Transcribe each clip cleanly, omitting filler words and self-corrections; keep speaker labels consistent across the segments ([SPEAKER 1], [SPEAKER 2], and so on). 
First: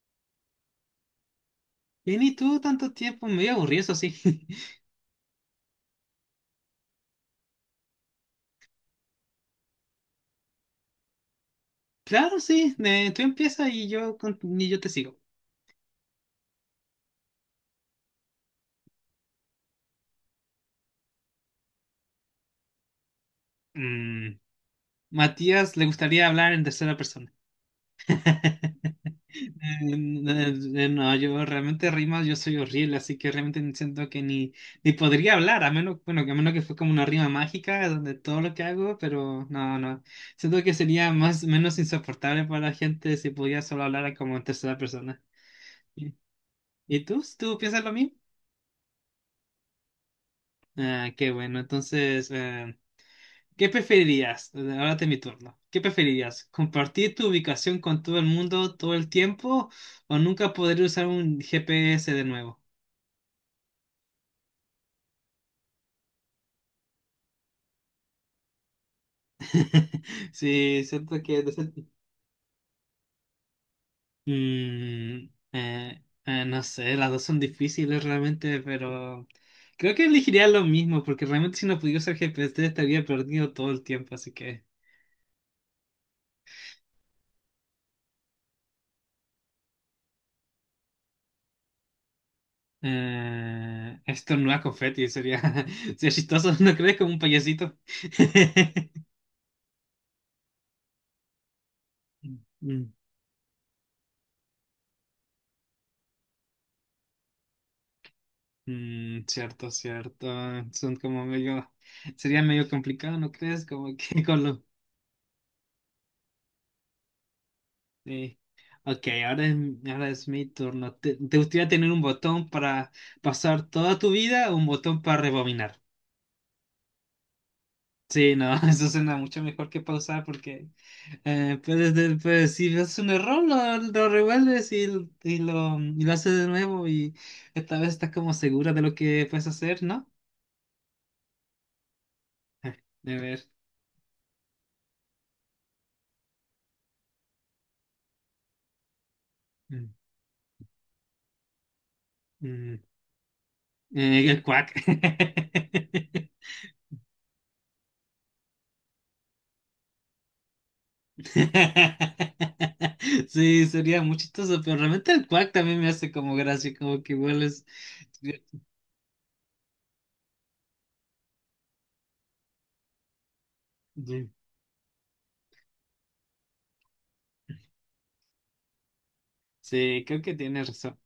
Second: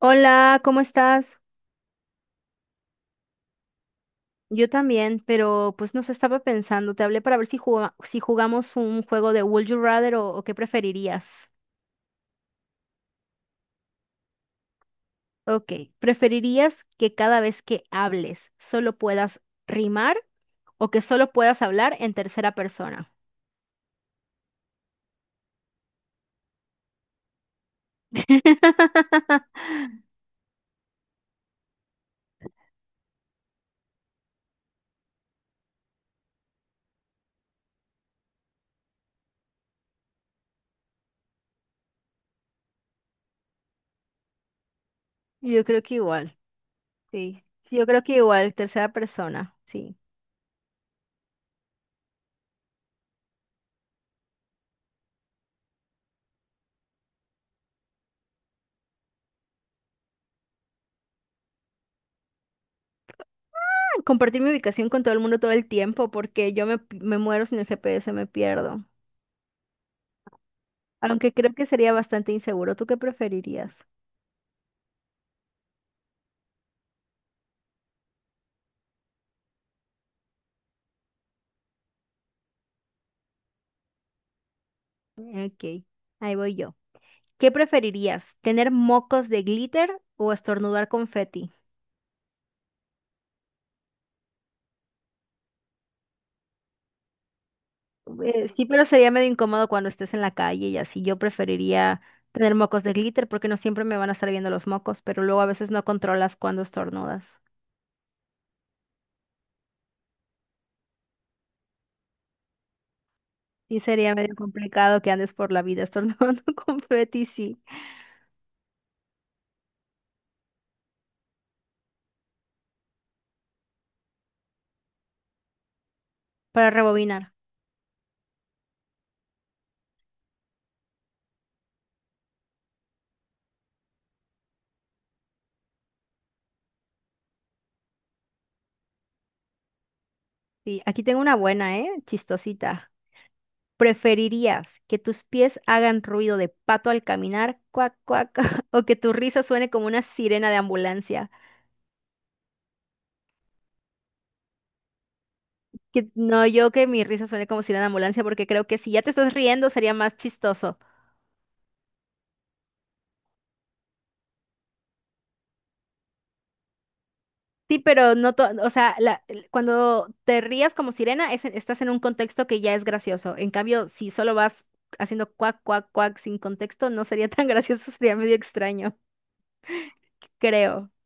[SPEAKER 1] Hola, ¿cómo estás?
[SPEAKER 2] Vení tú tanto tiempo, medio aburrido, eso sí.
[SPEAKER 1] Yo también, pero pues no sé, estaba pensando, te hablé para ver si si jugamos un juego de Would You Rather o qué preferirías.
[SPEAKER 2] Claro, sí, tú empieza y y yo te sigo.
[SPEAKER 1] Ok, ¿preferirías que cada vez que hables solo puedas rimar o que solo puedas hablar en tercera persona?
[SPEAKER 2] Mm, Matías le gustaría hablar en tercera persona. No, yo realmente rimas, yo soy horrible, así que realmente siento que ni podría hablar, a menos, bueno, que a menos que fue como una rima mágica donde todo lo que hago, pero no, no. Siento que sería más, menos insoportable para la gente si pudiera solo hablar como en tercera persona.
[SPEAKER 1] Yo creo que
[SPEAKER 2] ¿Y
[SPEAKER 1] igual,
[SPEAKER 2] y tú?
[SPEAKER 1] sí.
[SPEAKER 2] ¿Tú
[SPEAKER 1] Sí,
[SPEAKER 2] piensas
[SPEAKER 1] yo
[SPEAKER 2] lo
[SPEAKER 1] creo que
[SPEAKER 2] mismo?
[SPEAKER 1] igual, tercera persona, sí.
[SPEAKER 2] Ah, qué bueno. Entonces, ¿qué preferirías? Ahora es mi turno. ¿Qué preferirías? ¿Compartir tu ubicación con todo el mundo todo el tiempo o nunca poder usar un GPS de nuevo?
[SPEAKER 1] Compartir mi ubicación con todo el mundo todo el tiempo porque yo me muero sin el GPS, me pierdo.
[SPEAKER 2] Sí, siento
[SPEAKER 1] Aunque
[SPEAKER 2] que...
[SPEAKER 1] creo que sería bastante inseguro. ¿Tú qué preferirías?
[SPEAKER 2] No sé, las dos son difíciles realmente, pero creo que elegiría lo mismo, porque realmente si no pudiera usar GPS estaría perdido todo el tiempo, así que...
[SPEAKER 1] Ok, ahí voy yo. ¿Qué preferirías? ¿Tener mocos de glitter o estornudar confeti?
[SPEAKER 2] Esto no es confeti, sería, sería chistoso, ¿no crees? Como un payasito.
[SPEAKER 1] Sí, pero sería medio incómodo cuando estés en la calle y así. Yo preferiría tener mocos
[SPEAKER 2] Mm,
[SPEAKER 1] de glitter porque no siempre me van a estar viendo los mocos, pero luego a veces no controlas cuando estornudas.
[SPEAKER 2] mm, cierto, cierto. Son como medio, sería medio complicado, ¿no crees?
[SPEAKER 1] Sí,
[SPEAKER 2] Como
[SPEAKER 1] sería
[SPEAKER 2] que
[SPEAKER 1] medio
[SPEAKER 2] con lo...
[SPEAKER 1] complicado que andes por la vida estornudando confeti, sí.
[SPEAKER 2] sí. Ok, ahora es, ahora es mi turno. ¿Te gustaría tener un botón para pasar toda tu vida o un botón para rebobinar?
[SPEAKER 1] Para rebobinar.
[SPEAKER 2] Sí, no, eso suena mucho mejor que pausar porque si ves un error lo revuelves y y lo haces de nuevo y esta vez estás como segura de lo que puedes hacer, ¿no?
[SPEAKER 1] Sí, aquí tengo una buena, ¿eh? Chistosita.
[SPEAKER 2] A ver.
[SPEAKER 1] ¿Preferirías que tus pies hagan ruido de pato al caminar, cuac, cuac, o que tu risa suene como
[SPEAKER 2] Mm,
[SPEAKER 1] una sirena de ambulancia?
[SPEAKER 2] mm, el cuac.
[SPEAKER 1] Que no, yo que mi risa suene como sirena de ambulancia porque creo que si ya te estás riendo sería más chistoso.
[SPEAKER 2] Sí, sería muy chistoso, pero realmente el cuac también me hace como gracia, como que vuelves.
[SPEAKER 1] Sí, pero no, o sea, cuando te rías como sirena estás en un contexto que ya es gracioso. En cambio, si solo vas haciendo cuac, cuac, cuac sin contexto, no sería tan gracioso, sería medio extraño,
[SPEAKER 2] Sí, creo que tienes
[SPEAKER 1] creo.
[SPEAKER 2] razón.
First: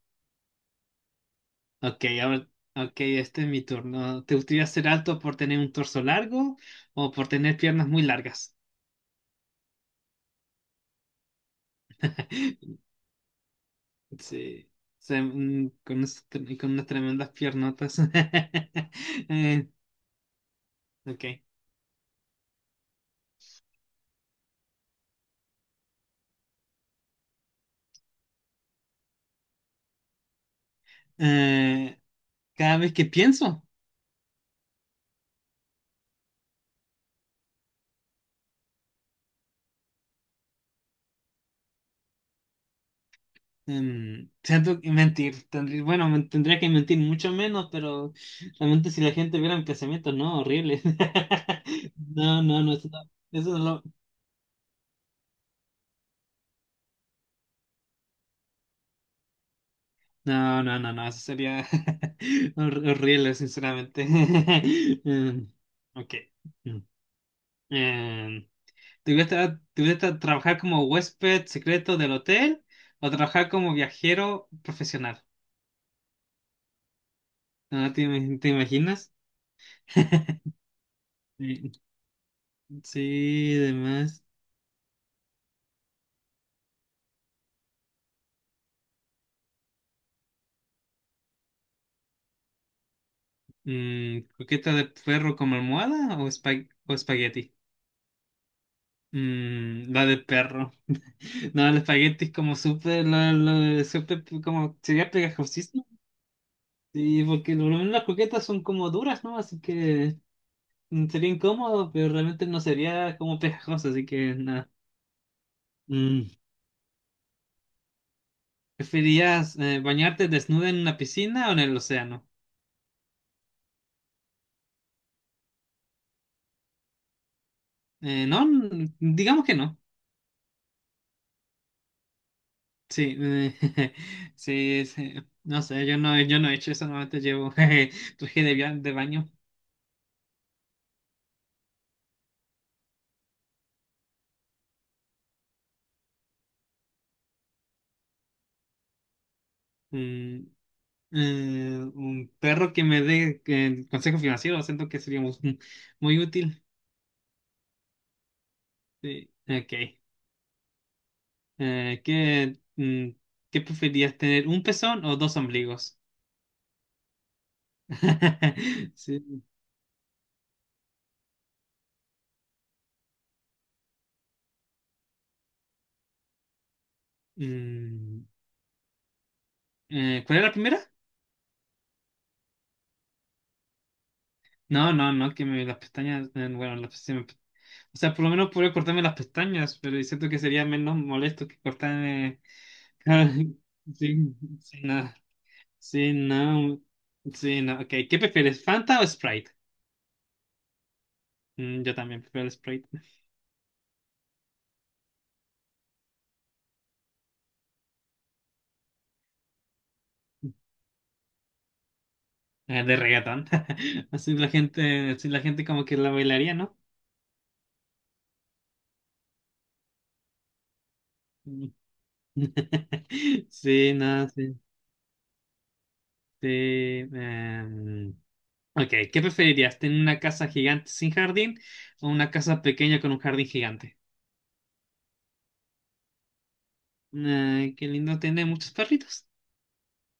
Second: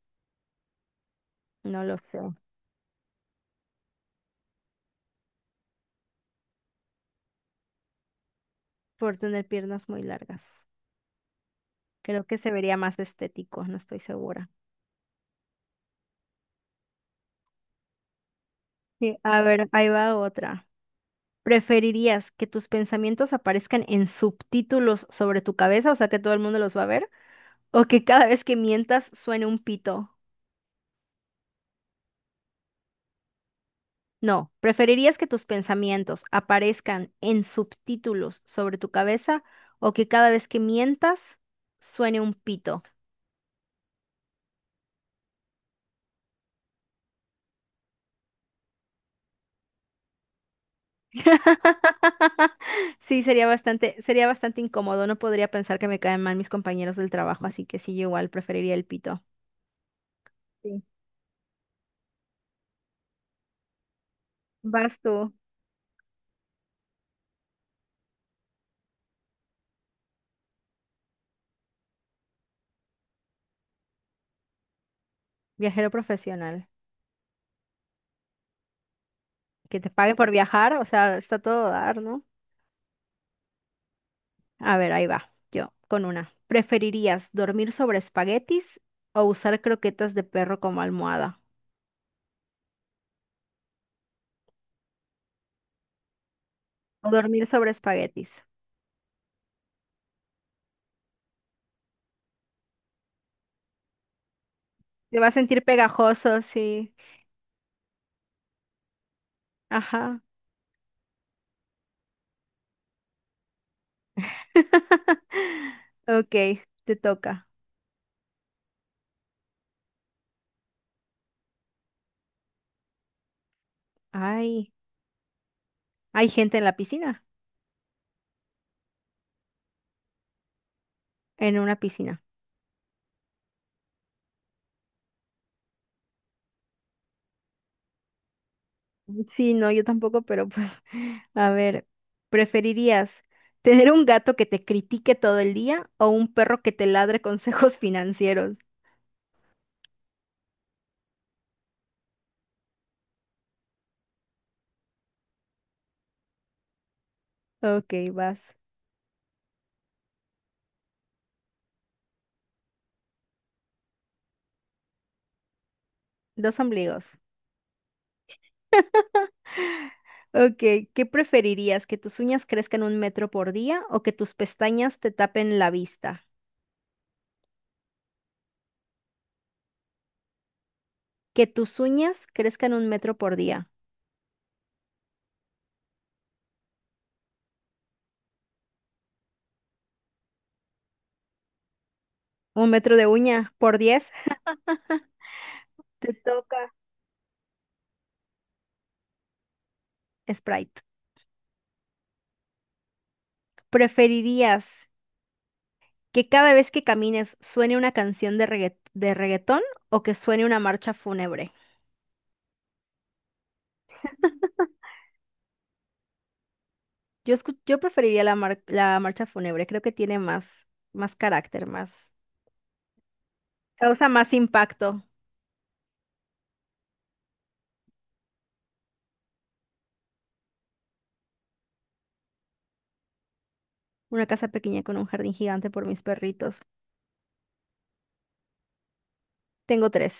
[SPEAKER 1] No lo
[SPEAKER 2] Ok,
[SPEAKER 1] sé,
[SPEAKER 2] ahora, ok, este es mi turno. ¿Te gustaría ser alto por tener un torso largo o por tener piernas muy largas?
[SPEAKER 1] por tener piernas muy largas. Creo que se vería más estético, no estoy segura.
[SPEAKER 2] Sí, con unas tremendas piernotas.
[SPEAKER 1] Sí, a ver,
[SPEAKER 2] Eh,
[SPEAKER 1] ahí va otra.
[SPEAKER 2] ok.
[SPEAKER 1] ¿Preferirías que tus pensamientos aparezcan en subtítulos sobre tu cabeza, o sea que todo el mundo los va a ver? ¿O que cada vez que mientas suene un pito?
[SPEAKER 2] Eh, cada vez que pienso,
[SPEAKER 1] No, ¿preferirías que tus pensamientos aparezcan en subtítulos sobre tu cabeza o que cada vez que mientas suene un pito?
[SPEAKER 2] siento que mentir. Tendría que mentir mucho menos, pero realmente si la gente viera mi pensamiento, no, horrible. No, no, no, eso no,
[SPEAKER 1] Sí,
[SPEAKER 2] eso no lo-
[SPEAKER 1] sería bastante incómodo. No podría pensar que me caen mal mis compañeros del trabajo, así que sí, yo igual preferiría el pito.
[SPEAKER 2] No, no,
[SPEAKER 1] Sí.
[SPEAKER 2] no, no, eso sería horrible, sinceramente.
[SPEAKER 1] Vas tú,
[SPEAKER 2] Em, ok. Mm. Em, ¿Te gusta trabajar como huésped secreto del hotel o trabajar como viajero profesional?
[SPEAKER 1] viajero profesional.
[SPEAKER 2] ¿Te imaginas?
[SPEAKER 1] Que te pague por viajar, o sea, está todo a
[SPEAKER 2] Sí,
[SPEAKER 1] dar, ¿no?
[SPEAKER 2] sí, además.
[SPEAKER 1] A ver, ahí va, yo, con una. ¿Preferirías dormir sobre espaguetis o usar croquetas de perro como almohada?
[SPEAKER 2] Mm, ¿coqueta de perro como almohada o
[SPEAKER 1] O dormir
[SPEAKER 2] espagueti?
[SPEAKER 1] sobre espaguetis.
[SPEAKER 2] Mm, la de perro. No, el espagueti es como súper, como sería
[SPEAKER 1] Te va a
[SPEAKER 2] pegajoso.
[SPEAKER 1] sentir pegajoso, sí.
[SPEAKER 2] Sí, porque por lo menos las croquetas son como duras, ¿no? Así que
[SPEAKER 1] Ajá.
[SPEAKER 2] mm, sería incómodo, pero realmente no sería como pegajoso, así que nada. Mm.
[SPEAKER 1] Ok, te toca.
[SPEAKER 2] ¿Preferirías bañarte desnuda en una piscina o en el océano?
[SPEAKER 1] Ay. Hay gente en la piscina,
[SPEAKER 2] No, digamos que no.
[SPEAKER 1] en una piscina.
[SPEAKER 2] Sí, sí, sí. No sé, yo no he hecho eso, normalmente llevo jeje, traje de baño.
[SPEAKER 1] Sí, no, yo tampoco, pero pues, a ver, ¿preferirías tener un gato que te critique todo el día o un perro que te ladre consejos financieros?
[SPEAKER 2] Mm, un perro que me dé consejo financiero, siento que sería muy, muy útil.
[SPEAKER 1] Ok, vas.
[SPEAKER 2] Sí, ok. Eh, ¿qué, mm, ¿qué preferirías tener? ¿Un pezón o dos ombligos?
[SPEAKER 1] Dos ombligos.
[SPEAKER 2] Sí.
[SPEAKER 1] Ok, ¿qué preferirías? ¿Que tus uñas crezcan un metro por día o que tus pestañas te tapen la vista?
[SPEAKER 2] Mm, ¿cuál era la primera?
[SPEAKER 1] Que tus uñas crezcan un metro por día.
[SPEAKER 2] No, no, no, las pestañas, bueno, las pestañas, o sea, por lo menos podría cortarme las pestañas, pero siento que sería menos molesto que cortarme
[SPEAKER 1] Un metro de uña por diez.
[SPEAKER 2] sin, sin nada.
[SPEAKER 1] Te
[SPEAKER 2] Sí,
[SPEAKER 1] toca.
[SPEAKER 2] no, sí, no, ok, ¿qué prefieres, Fanta o Sprite?
[SPEAKER 1] Sprite.
[SPEAKER 2] Mm, yo también prefiero el Sprite.
[SPEAKER 1] ¿Preferirías que cada vez que camines suene una canción de de reggaetón o que suene una marcha fúnebre.
[SPEAKER 2] De reggaetón, así la gente como que la bailaría, ¿no?
[SPEAKER 1] Yo, yo preferiría la, la marcha fúnebre, creo que tiene más, más carácter, más,
[SPEAKER 2] Sí,
[SPEAKER 1] causa
[SPEAKER 2] no,
[SPEAKER 1] más
[SPEAKER 2] sí,
[SPEAKER 1] impacto.
[SPEAKER 2] sí. em, ok, ¿qué preferirías? ¿Tener una casa gigante sin jardín o una casa pequeña con un jardín gigante?
[SPEAKER 1] Una casa pequeña con un jardín gigante por mis perritos.
[SPEAKER 2] Ah, qué lindo tener muchos perritos.
[SPEAKER 1] Tengo tres.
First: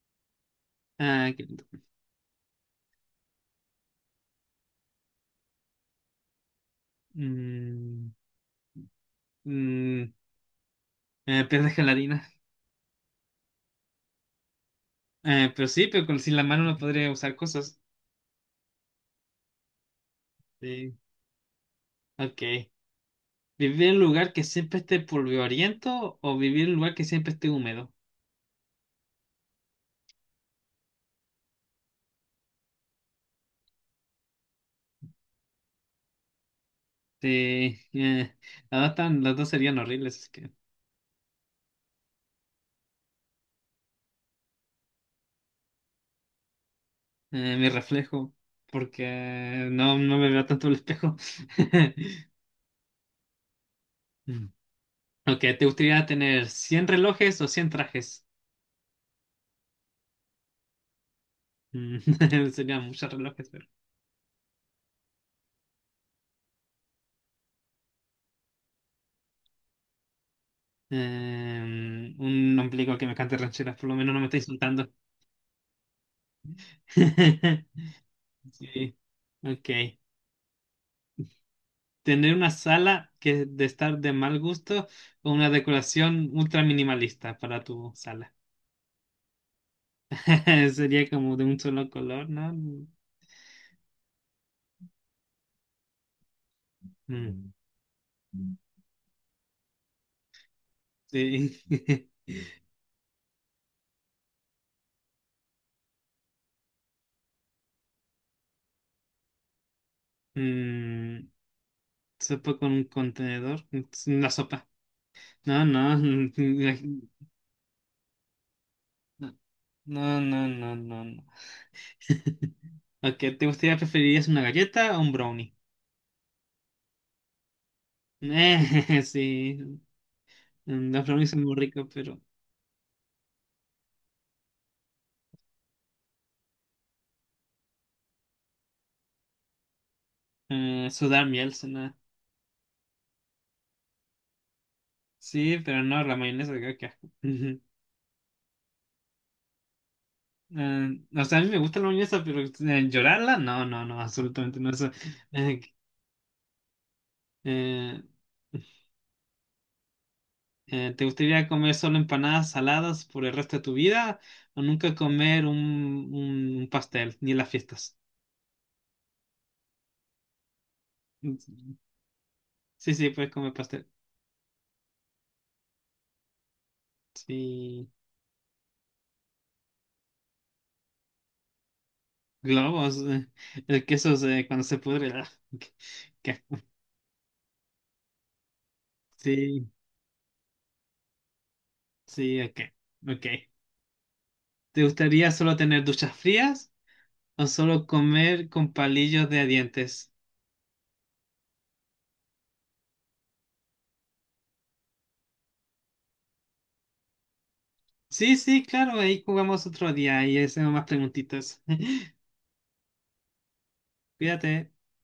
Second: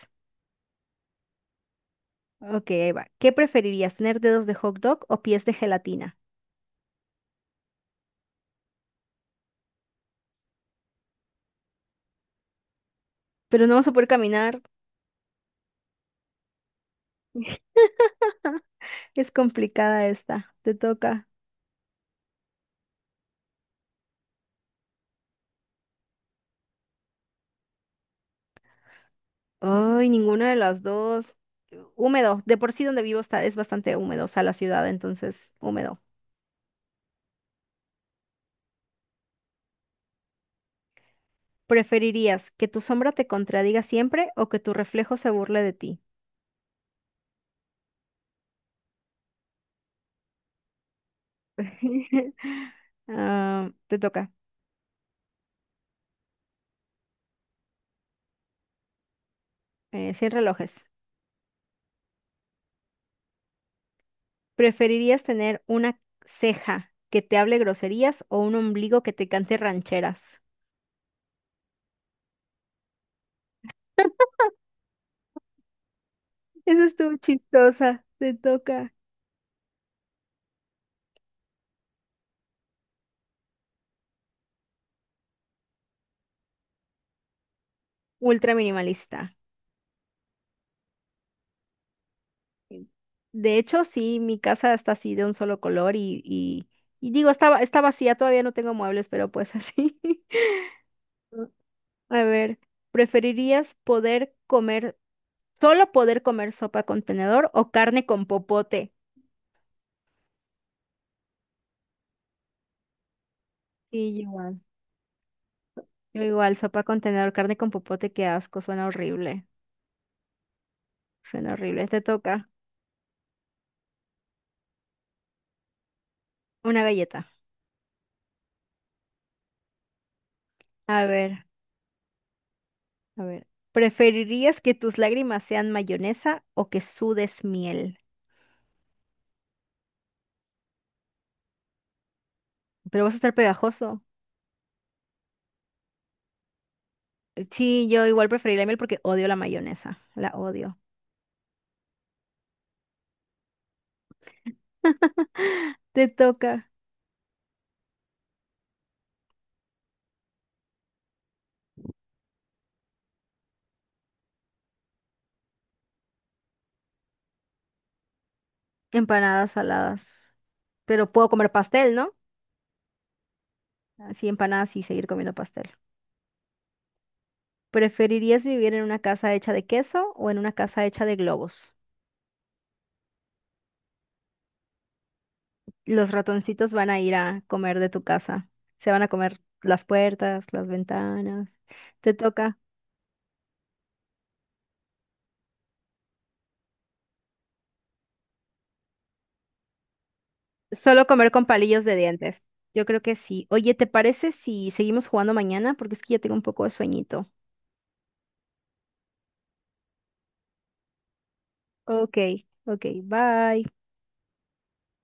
[SPEAKER 2] Ah, qué lindo.
[SPEAKER 1] Ok, ahí va. ¿Qué preferirías, tener dedos de hot dog o pies de gelatina?
[SPEAKER 2] Mm, mm, pero de gelatina.
[SPEAKER 1] Pero no vas a poder caminar.
[SPEAKER 2] Pero sí, pero con, sin la mano no podría usar cosas.
[SPEAKER 1] Es complicada esta. Te
[SPEAKER 2] Sí,
[SPEAKER 1] toca.
[SPEAKER 2] ok. ¿Vivir en un lugar que siempre esté polvoriento o vivir en un lugar que siempre esté húmedo?
[SPEAKER 1] Ay, ninguna de las dos. Húmedo. De por sí donde vivo está, es bastante húmedo, o sea, la ciudad, entonces, húmedo.
[SPEAKER 2] Sí, las dos serían horribles.
[SPEAKER 1] ¿Preferirías que tu sombra te contradiga siempre o que tu reflejo se burle de ti?
[SPEAKER 2] Mi reflejo, porque no, no me veo tanto el espejo.
[SPEAKER 1] Ah, te toca.
[SPEAKER 2] Mm. Ok, ¿te gustaría tener 100 relojes o 100 trajes?
[SPEAKER 1] Sin relojes.
[SPEAKER 2] Mm, serían muchos relojes, pero...
[SPEAKER 1] ¿Preferirías tener una ceja que te hable groserías o un ombligo que te cante rancheras?
[SPEAKER 2] un ombligo que me cante rancheras, por lo menos no me está insultando.
[SPEAKER 1] Eso estuvo chistosa. Te toca.
[SPEAKER 2] Sí, ok. Tener una sala que de estar de mal gusto o una decoración ultra minimalista para tu sala.
[SPEAKER 1] Ultra minimalista.
[SPEAKER 2] Sería como de un solo color, ¿no?
[SPEAKER 1] Sí. De hecho, sí, mi casa está así de un solo color y digo,
[SPEAKER 2] Mm,
[SPEAKER 1] estaba, está vacía, todavía no tengo muebles, pero pues así.
[SPEAKER 2] sí.
[SPEAKER 1] A ver, ¿preferirías poder comer, solo poder comer sopa con tenedor o carne con popote?
[SPEAKER 2] Mm, sopa con un contenedor.
[SPEAKER 1] Sí, yo
[SPEAKER 2] La
[SPEAKER 1] igual.
[SPEAKER 2] sopa. No, no.
[SPEAKER 1] Yo igual, sopa con tenedor, carne con popote, qué asco, suena horrible.
[SPEAKER 2] No, no, no, no, no. No.
[SPEAKER 1] Suena horrible. Te toca
[SPEAKER 2] Ok, ¿te gustaría preferirías una galleta o un brownie?
[SPEAKER 1] una galleta.
[SPEAKER 2] Sí.
[SPEAKER 1] A
[SPEAKER 2] Los brownies
[SPEAKER 1] ver,
[SPEAKER 2] son muy ricos, pero
[SPEAKER 1] a ver. ¿Preferirías que tus lágrimas sean mayonesa o que sudes miel?
[SPEAKER 2] sudar miel suena.
[SPEAKER 1] Pero vas a estar pegajoso.
[SPEAKER 2] Sí, pero no, la mayonesa, qué qué asco. Ujú.
[SPEAKER 1] Sí, yo igual preferiría la miel porque odio la mayonesa. La odio.
[SPEAKER 2] A mí me gusta la mayonesa, pero llorarla, no, no, no, absolutamente no. Eso, eh,
[SPEAKER 1] Te toca
[SPEAKER 2] eh, ¿te gustaría comer solo empanadas saladas por el resto de tu vida o nunca comer un pastel, ni en las fiestas?
[SPEAKER 1] empanadas saladas. Pero puedo
[SPEAKER 2] Mm,
[SPEAKER 1] comer pastel, ¿no?
[SPEAKER 2] sí, sí, puedes comer pastel.
[SPEAKER 1] Así empanadas y seguir comiendo pastel.
[SPEAKER 2] Sí,
[SPEAKER 1] ¿Preferirías vivir en una casa hecha de queso o en una casa hecha de globos?
[SPEAKER 2] globos, el queso se- cuando se pudre. Ah, ok,
[SPEAKER 1] Los
[SPEAKER 2] ok.
[SPEAKER 1] ratoncitos van a ir a comer de tu casa. Se van a comer
[SPEAKER 2] Sí,
[SPEAKER 1] las puertas, las ventanas. Te
[SPEAKER 2] sí,
[SPEAKER 1] toca
[SPEAKER 2] ok, ok. ¿Te gustaría solo tener duchas frías o solo comer con palillos de dientes?
[SPEAKER 1] solo comer con palillos de dientes. Yo creo que sí. Oye, ¿te parece si seguimos jugando mañana? Porque es que ya tengo un poco de sueñito.
[SPEAKER 2] Sí, sí, claro, ahí jugamos otro día y hacemos más preguntitas.
[SPEAKER 1] Ok, ok, bye.
[SPEAKER 2] Cuídate.